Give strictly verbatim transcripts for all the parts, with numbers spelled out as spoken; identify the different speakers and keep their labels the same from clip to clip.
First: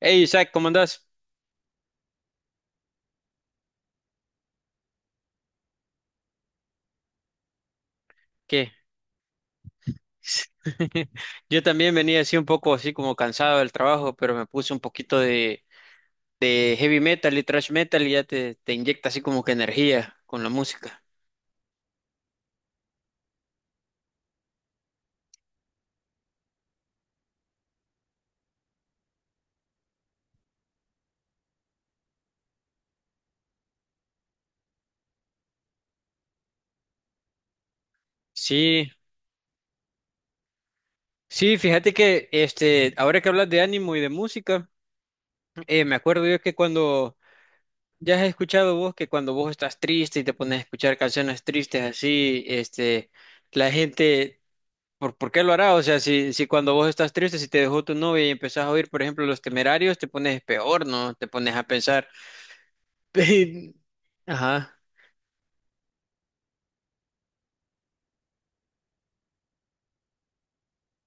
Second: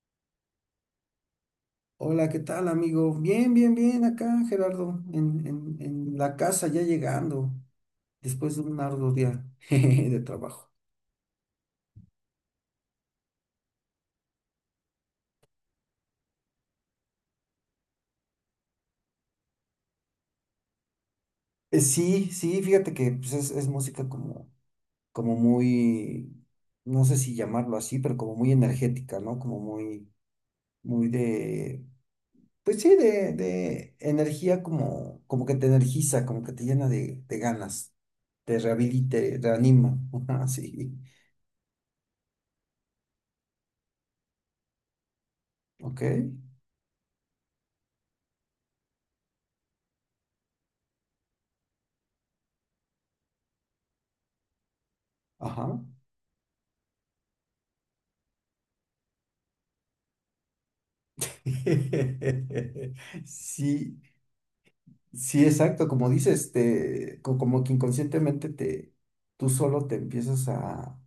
Speaker 1: Hey Isaac, ¿cómo andás?
Speaker 2: Hola, ¿qué tal, amigo? Bien, bien, bien, acá, Gerardo, en, en, en la casa ya llegando, después de
Speaker 1: ¿Qué?
Speaker 2: un arduo día jeje, de trabajo.
Speaker 1: Yo también venía así un poco así como cansado del trabajo, pero me puse un poquito de, de heavy metal y thrash metal y ya te, te inyecta así como que energía con la música.
Speaker 2: Eh, Sí, sí, fíjate que pues, es, es música como, como muy, no sé si llamarlo así, pero como muy energética, ¿no? Como muy, muy de, pues sí, de, de energía como, como que te energiza, como que te llena de, de ganas, te
Speaker 1: Sí,
Speaker 2: rehabilita, te reanima, ajá, sí,
Speaker 1: sí, fíjate que este, ahora que hablas de ánimo y de música, eh, me
Speaker 2: ok,
Speaker 1: acuerdo yo que cuando ya has escuchado vos que cuando vos estás triste y te pones a escuchar canciones tristes así, este, la gente ¿Por, por qué lo hará?
Speaker 2: ajá.
Speaker 1: O sea, si, si cuando vos estás triste, si te dejó tu novia y empezás a oír, por ejemplo, Los Temerarios, te pones peor, ¿no? Te pones a pensar.
Speaker 2: Sí,
Speaker 1: Ajá.
Speaker 2: sí, exacto, como dices, te, co- como que inconscientemente te, tú solo te empiezas a,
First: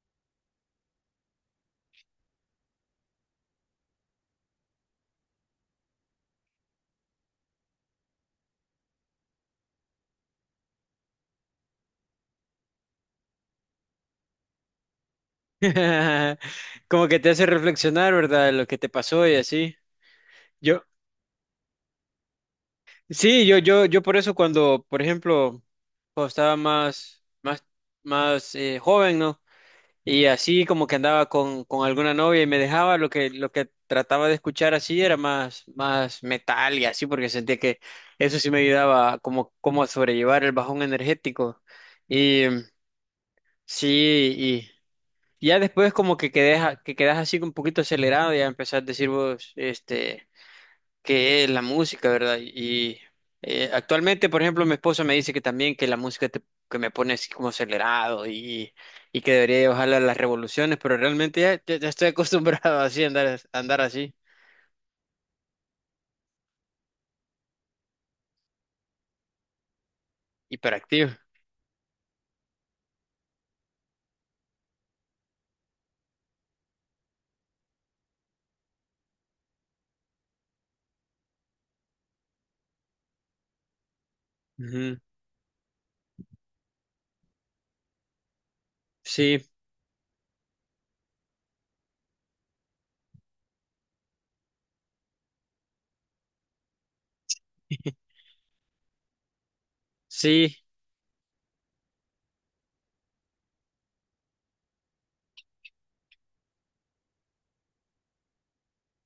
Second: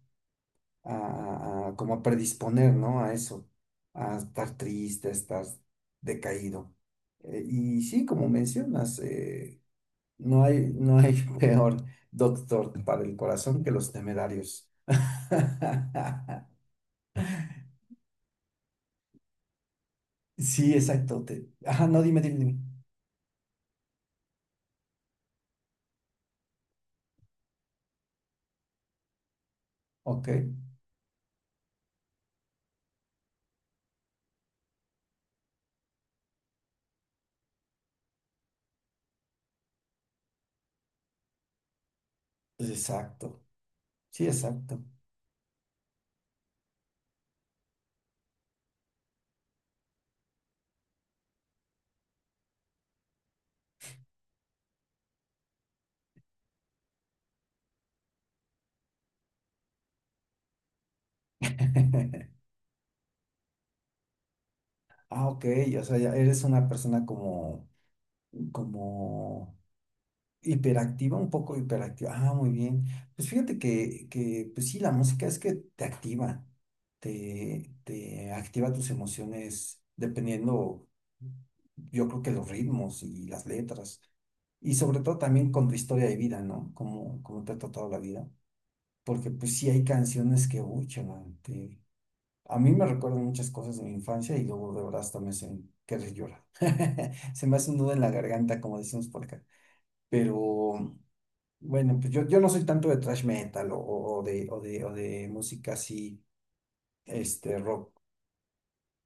Speaker 2: a- a- como a predisponer, ¿no? A eso, a estar triste, a estar decaído. Eh, y sí, como mencionas, eh, no hay, no hay peor doctor para el corazón que los temerarios.
Speaker 1: Como que te hace reflexionar, ¿verdad? Lo que te pasó y así.
Speaker 2: Sí,
Speaker 1: Yo,
Speaker 2: exacto. te- ajá, no, dime, dime, dime.
Speaker 1: sí, yo, yo, yo por eso cuando, por ejemplo, cuando estaba más, más, más eh, joven, ¿no? Y
Speaker 2: Ok,
Speaker 1: así como que andaba con, con alguna novia y me dejaba, lo que, lo que trataba de escuchar así era más, más metal y así, porque sentía que eso sí me ayudaba como, como a sobrellevar el bajón energético. Y mm,
Speaker 2: exacto. Sí,
Speaker 1: sí, y
Speaker 2: exacto.
Speaker 1: ya después como que quedé, a- que quedas así un poquito acelerado, ya empezás a decir vos, este que es la música, ¿verdad? Y eh, actualmente, por ejemplo, mi esposa me dice que también que la música te- que me pone así como acelerado y, y que debería bajarle las revoluciones, pero realmente ya, ya- ya estoy acostumbrado así a andar, a andar así,
Speaker 2: Ah, ok, o sea, ya eres una persona como, como
Speaker 1: hiperactivo.
Speaker 2: hiperactiva, un poco hiperactiva. Ah, muy bien. Pues fíjate que, que, pues sí, la música es que te activa, te, te activa tus emociones dependiendo, yo creo que los ritmos y las letras. Y
Speaker 1: Ujú.
Speaker 2: sobre todo también con tu historia de vida, ¿no? Como, como te ha tratado la vida. Porque
Speaker 1: Sí,
Speaker 2: pues sí hay canciones que, uy, chaval, a mí me recuerda muchas cosas de mi infancia y luego de verdad hasta me hacen querer llorar. Se me hace un nudo en la garganta, como decimos por acá.
Speaker 1: sí.
Speaker 2: Pero bueno, pues yo, yo no soy tanto de thrash metal o, o- o de, o de, o de música así, este rock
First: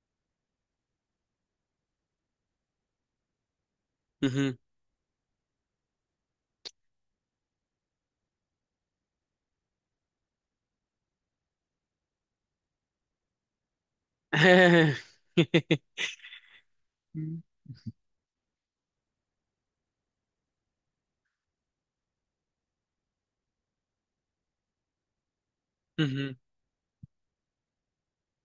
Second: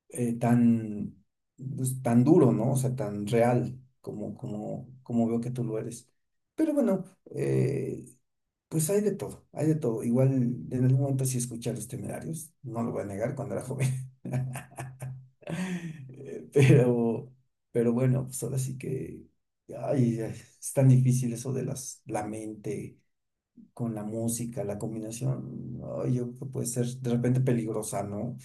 Speaker 2: eh, tan, pues, tan duro, ¿no? O sea, tan real como,
Speaker 1: Ujú.
Speaker 2: como, como veo que tú lo eres. Pero bueno, eh, pues hay de todo, hay de todo. Igual en algún momento sí escuché a Los Temerarios, no lo voy a negar, cuando era joven. Eh, Pero, pero bueno, pues ahora sí que ay, ay, es tan difícil eso de las, la mente con la música, la combinación. Ay, yo
Speaker 1: Ujú.
Speaker 2: creo que puede ser de repente peligrosa, ¿no?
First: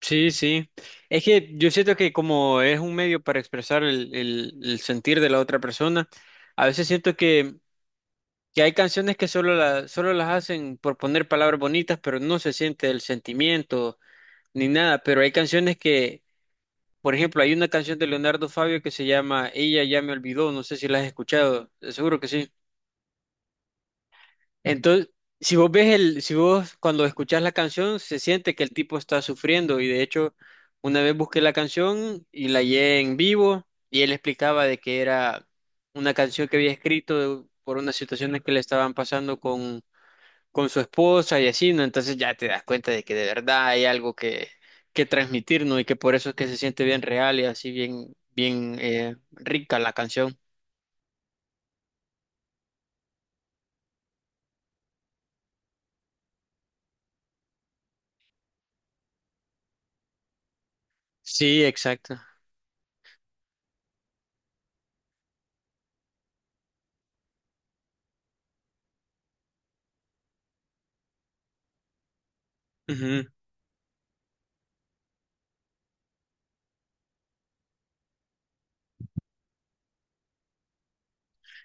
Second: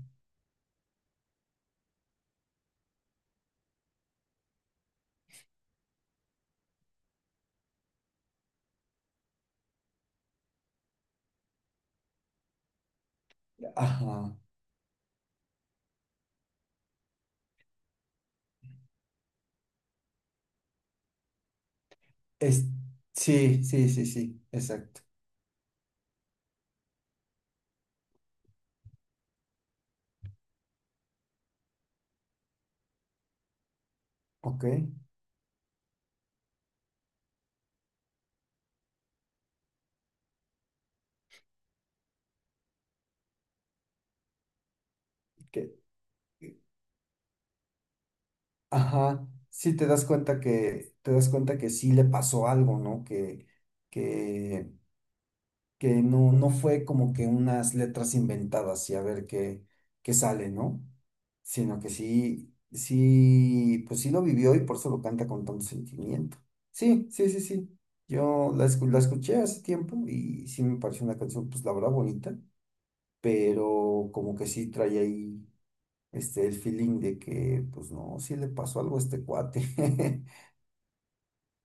Speaker 1: Sí, sí. Es que yo siento que como es un medio para expresar el, el- el sentir de la otra persona, a veces siento que que hay canciones que solo, la- solo las hacen por poner palabras bonitas, pero no se siente el sentimiento
Speaker 2: Ajá.
Speaker 1: ni nada, pero hay canciones que, por ejemplo, hay una canción de Leonardo Fabio que se llama Ella ya me olvidó, no sé si la has escuchado, seguro que sí.
Speaker 2: Es, sí, sí, sí, sí, exacto.
Speaker 1: Entonces, si vos ves el, si vos cuando escuchás la canción se siente que el tipo está sufriendo y de hecho una vez busqué la canción y la hallé en vivo y él explicaba
Speaker 2: Ok.
Speaker 1: de que era una canción que había escrito por unas situaciones que le estaban pasando con su esposa y así, ¿no? Entonces ya te das cuenta de que de verdad hay algo que, que
Speaker 2: Que,
Speaker 1: transmitir, ¿no? Y que por eso es que se siente bien real y así bien, bien eh,
Speaker 2: ajá. Sí
Speaker 1: rica
Speaker 2: te
Speaker 1: la
Speaker 2: das
Speaker 1: canción.
Speaker 2: cuenta que, te das cuenta que sí le pasó algo, ¿no? Que, que que no, no fue como que unas letras inventadas y a ver qué, qué sale, ¿no?
Speaker 1: Sí,
Speaker 2: Sino que
Speaker 1: exacto.
Speaker 2: sí, sí, pues sí lo vivió y por eso lo canta con tanto sentimiento. Sí, sí, sí, sí. Yo la, escu- la escuché hace tiempo y sí me pareció una canción, pues la verdad bonita,
Speaker 1: Ujú.
Speaker 2: pero como que sí trae ahí este, el feeling de que, pues no, sí le pasó algo a este cuate.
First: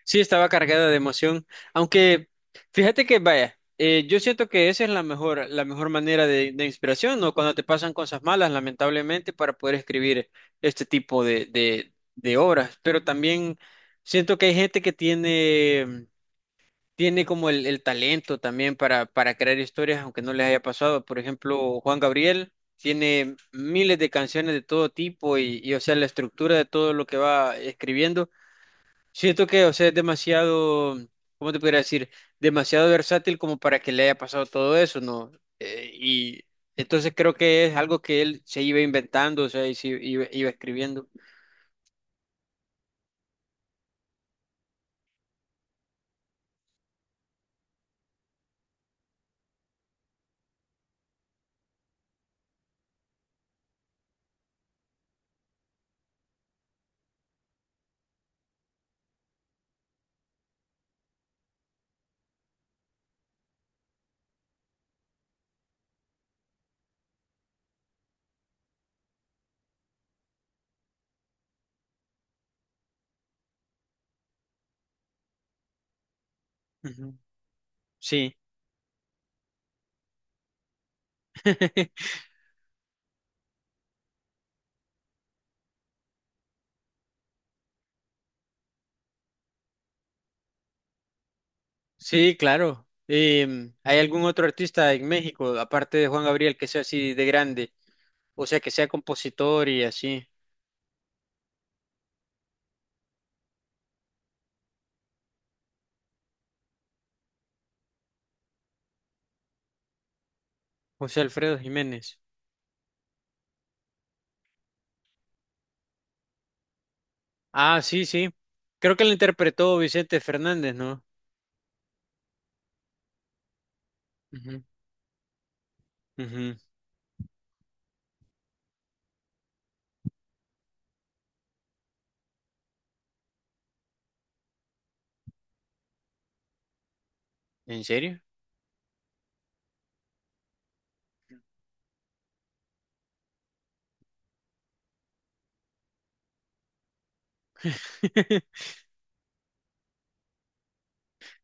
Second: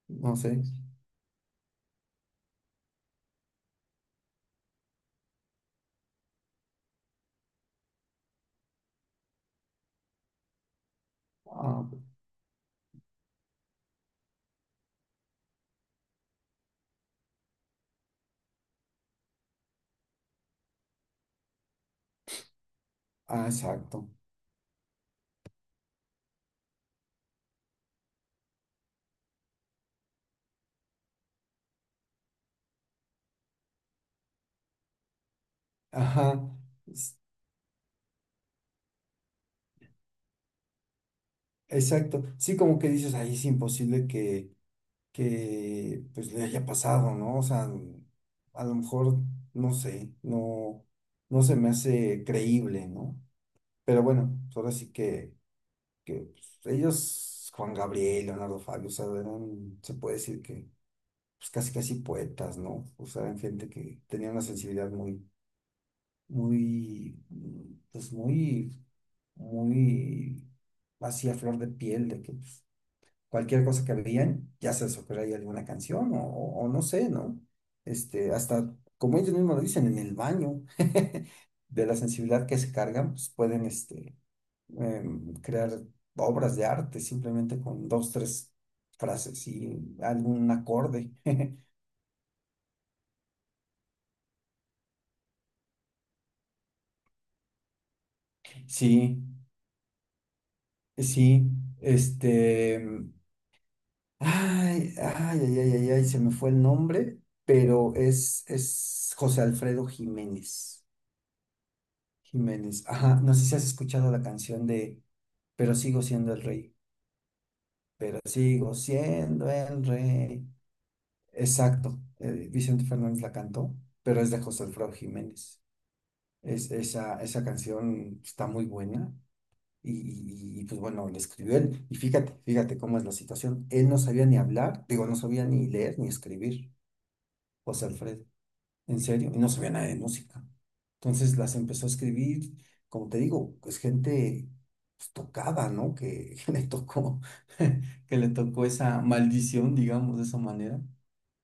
Speaker 1: Sí,
Speaker 2: No
Speaker 1: estaba
Speaker 2: sé.
Speaker 1: cargada de emoción, aunque fíjate que vaya, eh, yo siento que esa es la mejor, la mejor manera de, de inspiración, ¿no? Cuando te pasan cosas malas, lamentablemente, para poder escribir este tipo de,
Speaker 2: Ah,
Speaker 1: de, de obras, pero también siento que hay gente que tiene tiene como el, el talento también para, para crear historias, aunque no les haya pasado. Por ejemplo, Juan Gabriel tiene
Speaker 2: ah,
Speaker 1: miles
Speaker 2: exacto.
Speaker 1: de canciones de todo tipo y, y, o sea, la estructura de todo lo que va escribiendo. Siento que, o sea, es demasiado, ¿cómo te podría decir? Demasiado versátil como para que le haya pasado todo eso, ¿no? Eh,
Speaker 2: Ajá.
Speaker 1: y entonces creo que es algo que él se iba inventando, o sea, y se iba, iba escribiendo.
Speaker 2: Exacto. Sí, como que dices, ahí es imposible que, que pues le haya pasado, ¿no? O sea, a lo mejor, no sé, no, no se me hace creíble, ¿no? Pero bueno, pues ahora sí que, que pues, ellos, Juan Gabriel, Leonardo Fabio, o sea, eran, se puede decir que, pues casi casi poetas, ¿no? O sea, eran gente que tenía una sensibilidad muy, muy, mm, pues muy, muy así a flor de piel, de que pues, cualquier cosa que veían, ya se les ocurría ahí alguna canción o, o- o no sé,
Speaker 1: Ujú.
Speaker 2: ¿no? Este,
Speaker 1: Sí.
Speaker 2: hasta, como ellos mismos lo dicen, en el baño, de la sensibilidad que se cargan, pues pueden este, em, crear obras de arte simplemente con dos, tres frases y algún acorde.
Speaker 1: Sí, claro. Em, ¿hay algún otro artista en México, aparte de Juan Gabriel, que sea así de grande? O sea, que sea
Speaker 2: Sí,
Speaker 1: compositor y así.
Speaker 2: sí, este... em, ay, ay, ay, ay, ay, ay, se me fue el nombre, pero es, es José Alfredo Jiménez.
Speaker 1: José Alfredo Jiménez.
Speaker 2: Jiménez. Ajá, no sé si has escuchado la canción de pero sigo siendo el rey,
Speaker 1: Ah, sí,
Speaker 2: pero
Speaker 1: sí.
Speaker 2: sigo
Speaker 1: Creo que lo
Speaker 2: siendo
Speaker 1: interpretó
Speaker 2: el
Speaker 1: Vicente
Speaker 2: rey.
Speaker 1: Fernández, ¿no?
Speaker 2: Exacto, eh, Vicente Fernández la cantó, pero es de
Speaker 1: Ujú,
Speaker 2: José Alfredo Jiménez.
Speaker 1: ujú.
Speaker 2: Es, esa, esa canción está muy buena y, y- y, pues bueno, la escribió él. Y fíjate, fíjate cómo es la situación. Él no sabía ni hablar, digo, no sabía ni leer ni escribir,
Speaker 1: ¿En
Speaker 2: José
Speaker 1: serio?
Speaker 2: Alfredo. En serio, y no sabía nada de música. Entonces las empezó a escribir, como te digo, pues gente pues, tocada, ¿no? Que, que le tocó, que le tocó esa maldición, digamos, de esa manera.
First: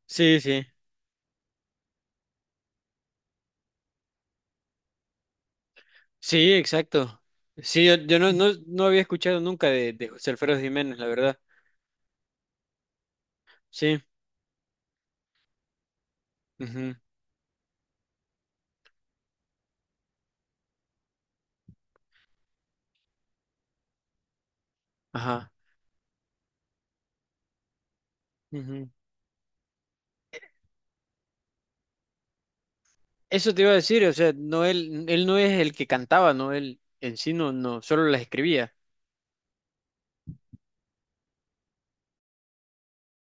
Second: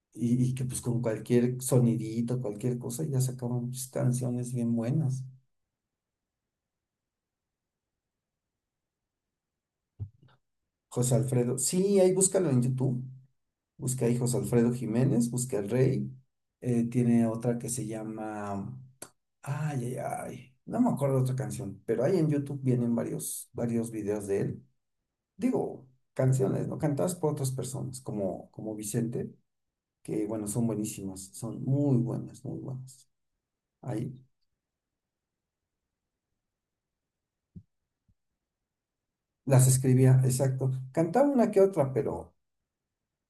Speaker 1: Sí,
Speaker 2: Y, y que
Speaker 1: sí.
Speaker 2: pues con cualquier sonidito, cualquier cosa, ya sacaban pues, canciones bien buenas.
Speaker 1: Sí, exacto. Sí, yo, yo no, no, no había escuchado nunca de, de José Alfredo Jiménez, la
Speaker 2: José
Speaker 1: verdad.
Speaker 2: Alfredo, sí, ahí búscalo en YouTube.
Speaker 1: Sí.
Speaker 2: Busca ahí José Alfredo Jiménez, busca El Rey. Eh,
Speaker 1: Ujú.
Speaker 2: tiene otra que se llama ay, ay, ay. No me acuerdo otra canción, pero ahí en YouTube vienen varios, varios videos de él.
Speaker 1: Ajá.
Speaker 2: Digo, canciones, ¿no? Cantadas por otras personas, como, como
Speaker 1: Ujú.
Speaker 2: Vicente, que bueno, son buenísimas, son muy buenas, muy buenas.
Speaker 1: Eso te iba a decir, o
Speaker 2: Ahí
Speaker 1: sea, no él, él no es el que cantaba, no él en sí no, no, solo las escribía.
Speaker 2: las escribía, exacto. Cantaba una que otra, pero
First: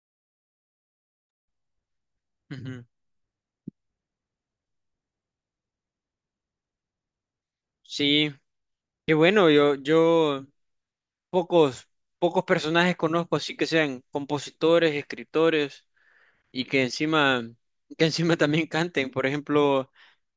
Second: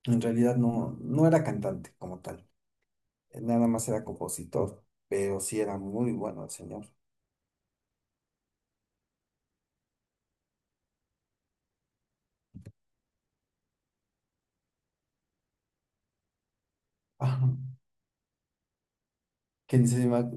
Speaker 2: en realidad no, no era cantante como tal.
Speaker 1: Ujú.
Speaker 2: Nada más era compositor, pero sí era muy bueno el señor.
Speaker 1: Sí, y bueno, yo, yo pocos, pocos personajes conozco así que sean compositores, escritores y que encima,
Speaker 2: Ajá.
Speaker 1: que encima también canten. Por
Speaker 2: ¿Quién
Speaker 1: ejemplo,
Speaker 2: se llama?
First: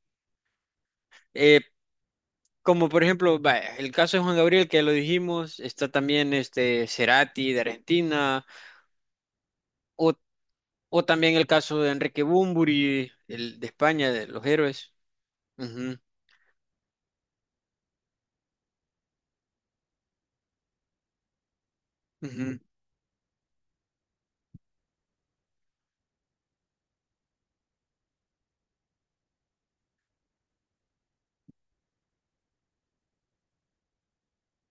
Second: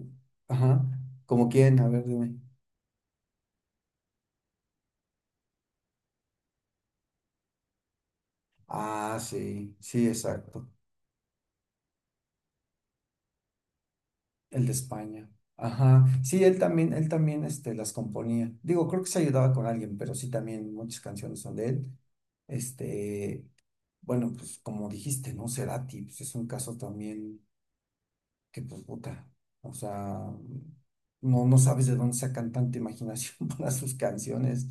Speaker 2: Ajá. ¿Como
Speaker 1: eh,
Speaker 2: quién? A ver, dime.
Speaker 1: como por ejemplo, vaya, el caso de Juan Gabriel, que ya lo dijimos, está también este Cerati de Argentina,
Speaker 2: Ah, sí, sí,
Speaker 1: o,
Speaker 2: exacto.
Speaker 1: o también el caso de Enrique Bunbury, el de España, de los
Speaker 2: El de
Speaker 1: héroes.
Speaker 2: España.
Speaker 1: Ujú,
Speaker 2: Ajá. Sí, él también, él también este, las componía. Digo, creo que se ayudaba con alguien, pero sí también muchas canciones son de él.
Speaker 1: ujú.
Speaker 2: Este, bueno, pues como dijiste, ¿no? Cerati, pues es un caso también que, pues, puta, o sea, no, no sabes de dónde sacan tanta imaginación para sus canciones.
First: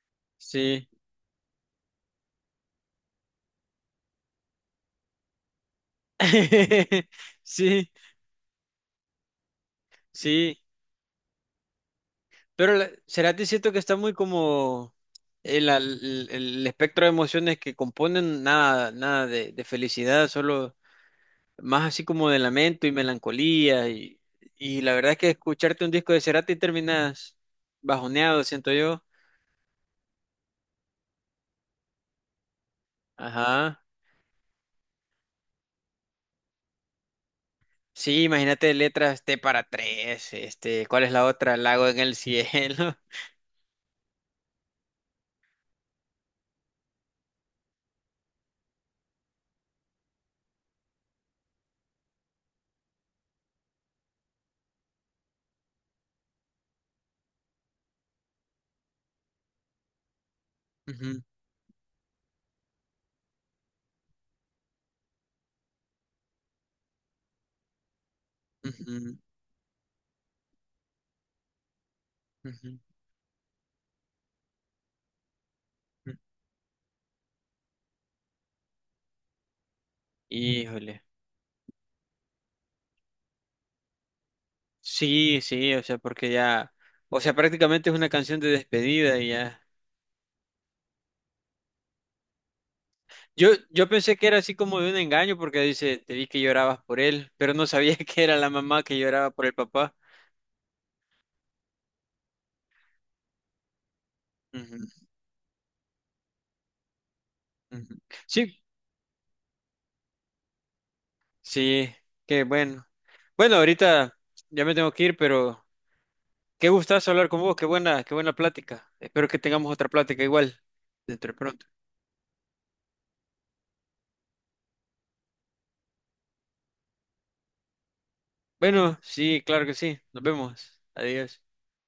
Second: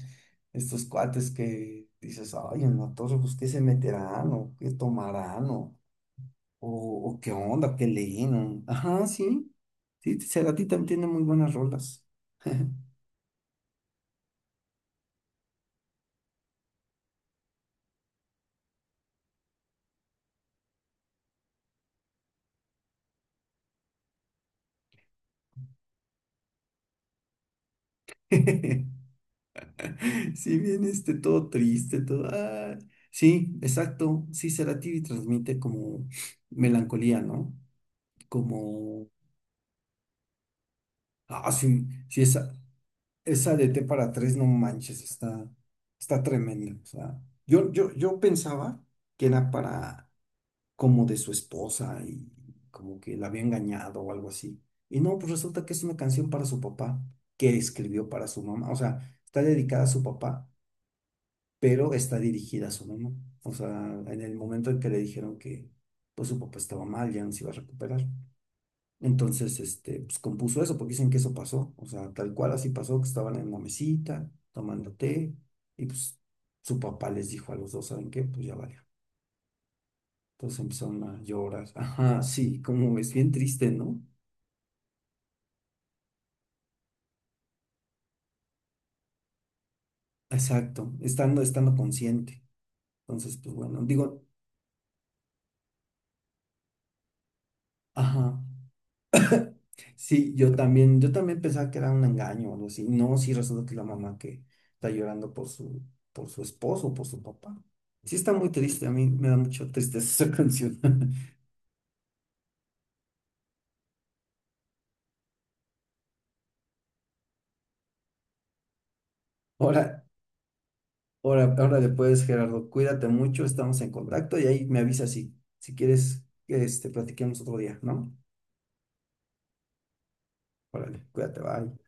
Speaker 2: Estos
Speaker 1: Sí,
Speaker 2: cuates que dices, ay, en la torre, pues, ¿qué se meterán o qué tomarán o, o qué onda, qué
Speaker 1: sí,
Speaker 2: Lennon. Ajá, sí. Sí,
Speaker 1: sí,
Speaker 2: Cerati también tiene muy buenas rolas.
Speaker 1: pero la- Cerati siento que está muy como en la- el, el espectro de emociones que componen, nada, nada de, de felicidad, solo más así como de lamento y melancolía y, y la verdad es que escucharte un disco de Cerati terminas bajoneado, siento yo.
Speaker 2: Si bien este todo triste, todo. Ah, sí,
Speaker 1: Ajá.
Speaker 2: exacto. Sí, Cerati transmite como melancolía, ¿no?
Speaker 1: Sí, imagínate
Speaker 2: Como.
Speaker 1: letras T para tres, este, ¿cuál es la
Speaker 2: Ah,
Speaker 1: otra? Lago
Speaker 2: sí,
Speaker 1: en el
Speaker 2: sí, esa,
Speaker 1: cielo.
Speaker 2: esa de T para tres, no manches, está, está tremenda. O sea, yo, yo, yo pensaba que era para. Como de su esposa y como que la había engañado o algo así. Y no, pues resulta que es una canción para su papá que escribió para su mamá. O sea, está dedicada a su papá,
Speaker 1: Ujú,
Speaker 2: pero está dirigida a su mamá. O sea, en el momento en que le dijeron que pues su papá estaba mal, ya no se iba a recuperar.
Speaker 1: ujú,
Speaker 2: Entonces, este, pues compuso eso, porque dicen que eso pasó. O sea, tal cual así
Speaker 1: ujú,
Speaker 2: pasó, que estaban en la mesita, tomando té, y
Speaker 1: ujú.
Speaker 2: pues su papá les dijo a los dos, ¿saben qué? Pues ya valió. Todos
Speaker 1: Híjole.
Speaker 2: empezaron a llorar. Ajá, sí, como es bien triste, ¿no?
Speaker 1: Sí, sí, o sea, porque ya, o sea, prácticamente es una canción de despedida y ya.
Speaker 2: Exacto, estando, estando consciente. Entonces,
Speaker 1: Yo,
Speaker 2: pues bueno,
Speaker 1: yo pensé
Speaker 2: digo,
Speaker 1: que era así como de un engaño porque dice, te vi que llorabas por él, pero no sabía que era
Speaker 2: ajá,
Speaker 1: la mamá que lloraba por el papá.
Speaker 2: sí, yo también, yo también pensaba que era un engaño o algo así. No, sí, resulta que la mamá que está
Speaker 1: Ujú,
Speaker 2: llorando por su, por su esposo, por su papá.
Speaker 1: ujú.
Speaker 2: Sí, está muy
Speaker 1: Sí,
Speaker 2: triste, a mí me da mucho tristeza esa canción.
Speaker 1: sí, qué bueno. Bueno, ahorita ya me tengo que ir, pero qué gustazo hablar con vos, qué buena, qué buena plática. Espero que tengamos otra
Speaker 2: Ahora,
Speaker 1: plática igual dentro de
Speaker 2: ahora,
Speaker 1: pronto.
Speaker 2: ahora después, Gerardo, cuídate mucho, estamos en contacto y ahí me avisas si, si quieres que este, platiquemos otro día, ¿no?
Speaker 1: Bueno, sí, claro que sí. Nos vemos.
Speaker 2: Órale,
Speaker 1: Adiós.
Speaker 2: cuídate, bye.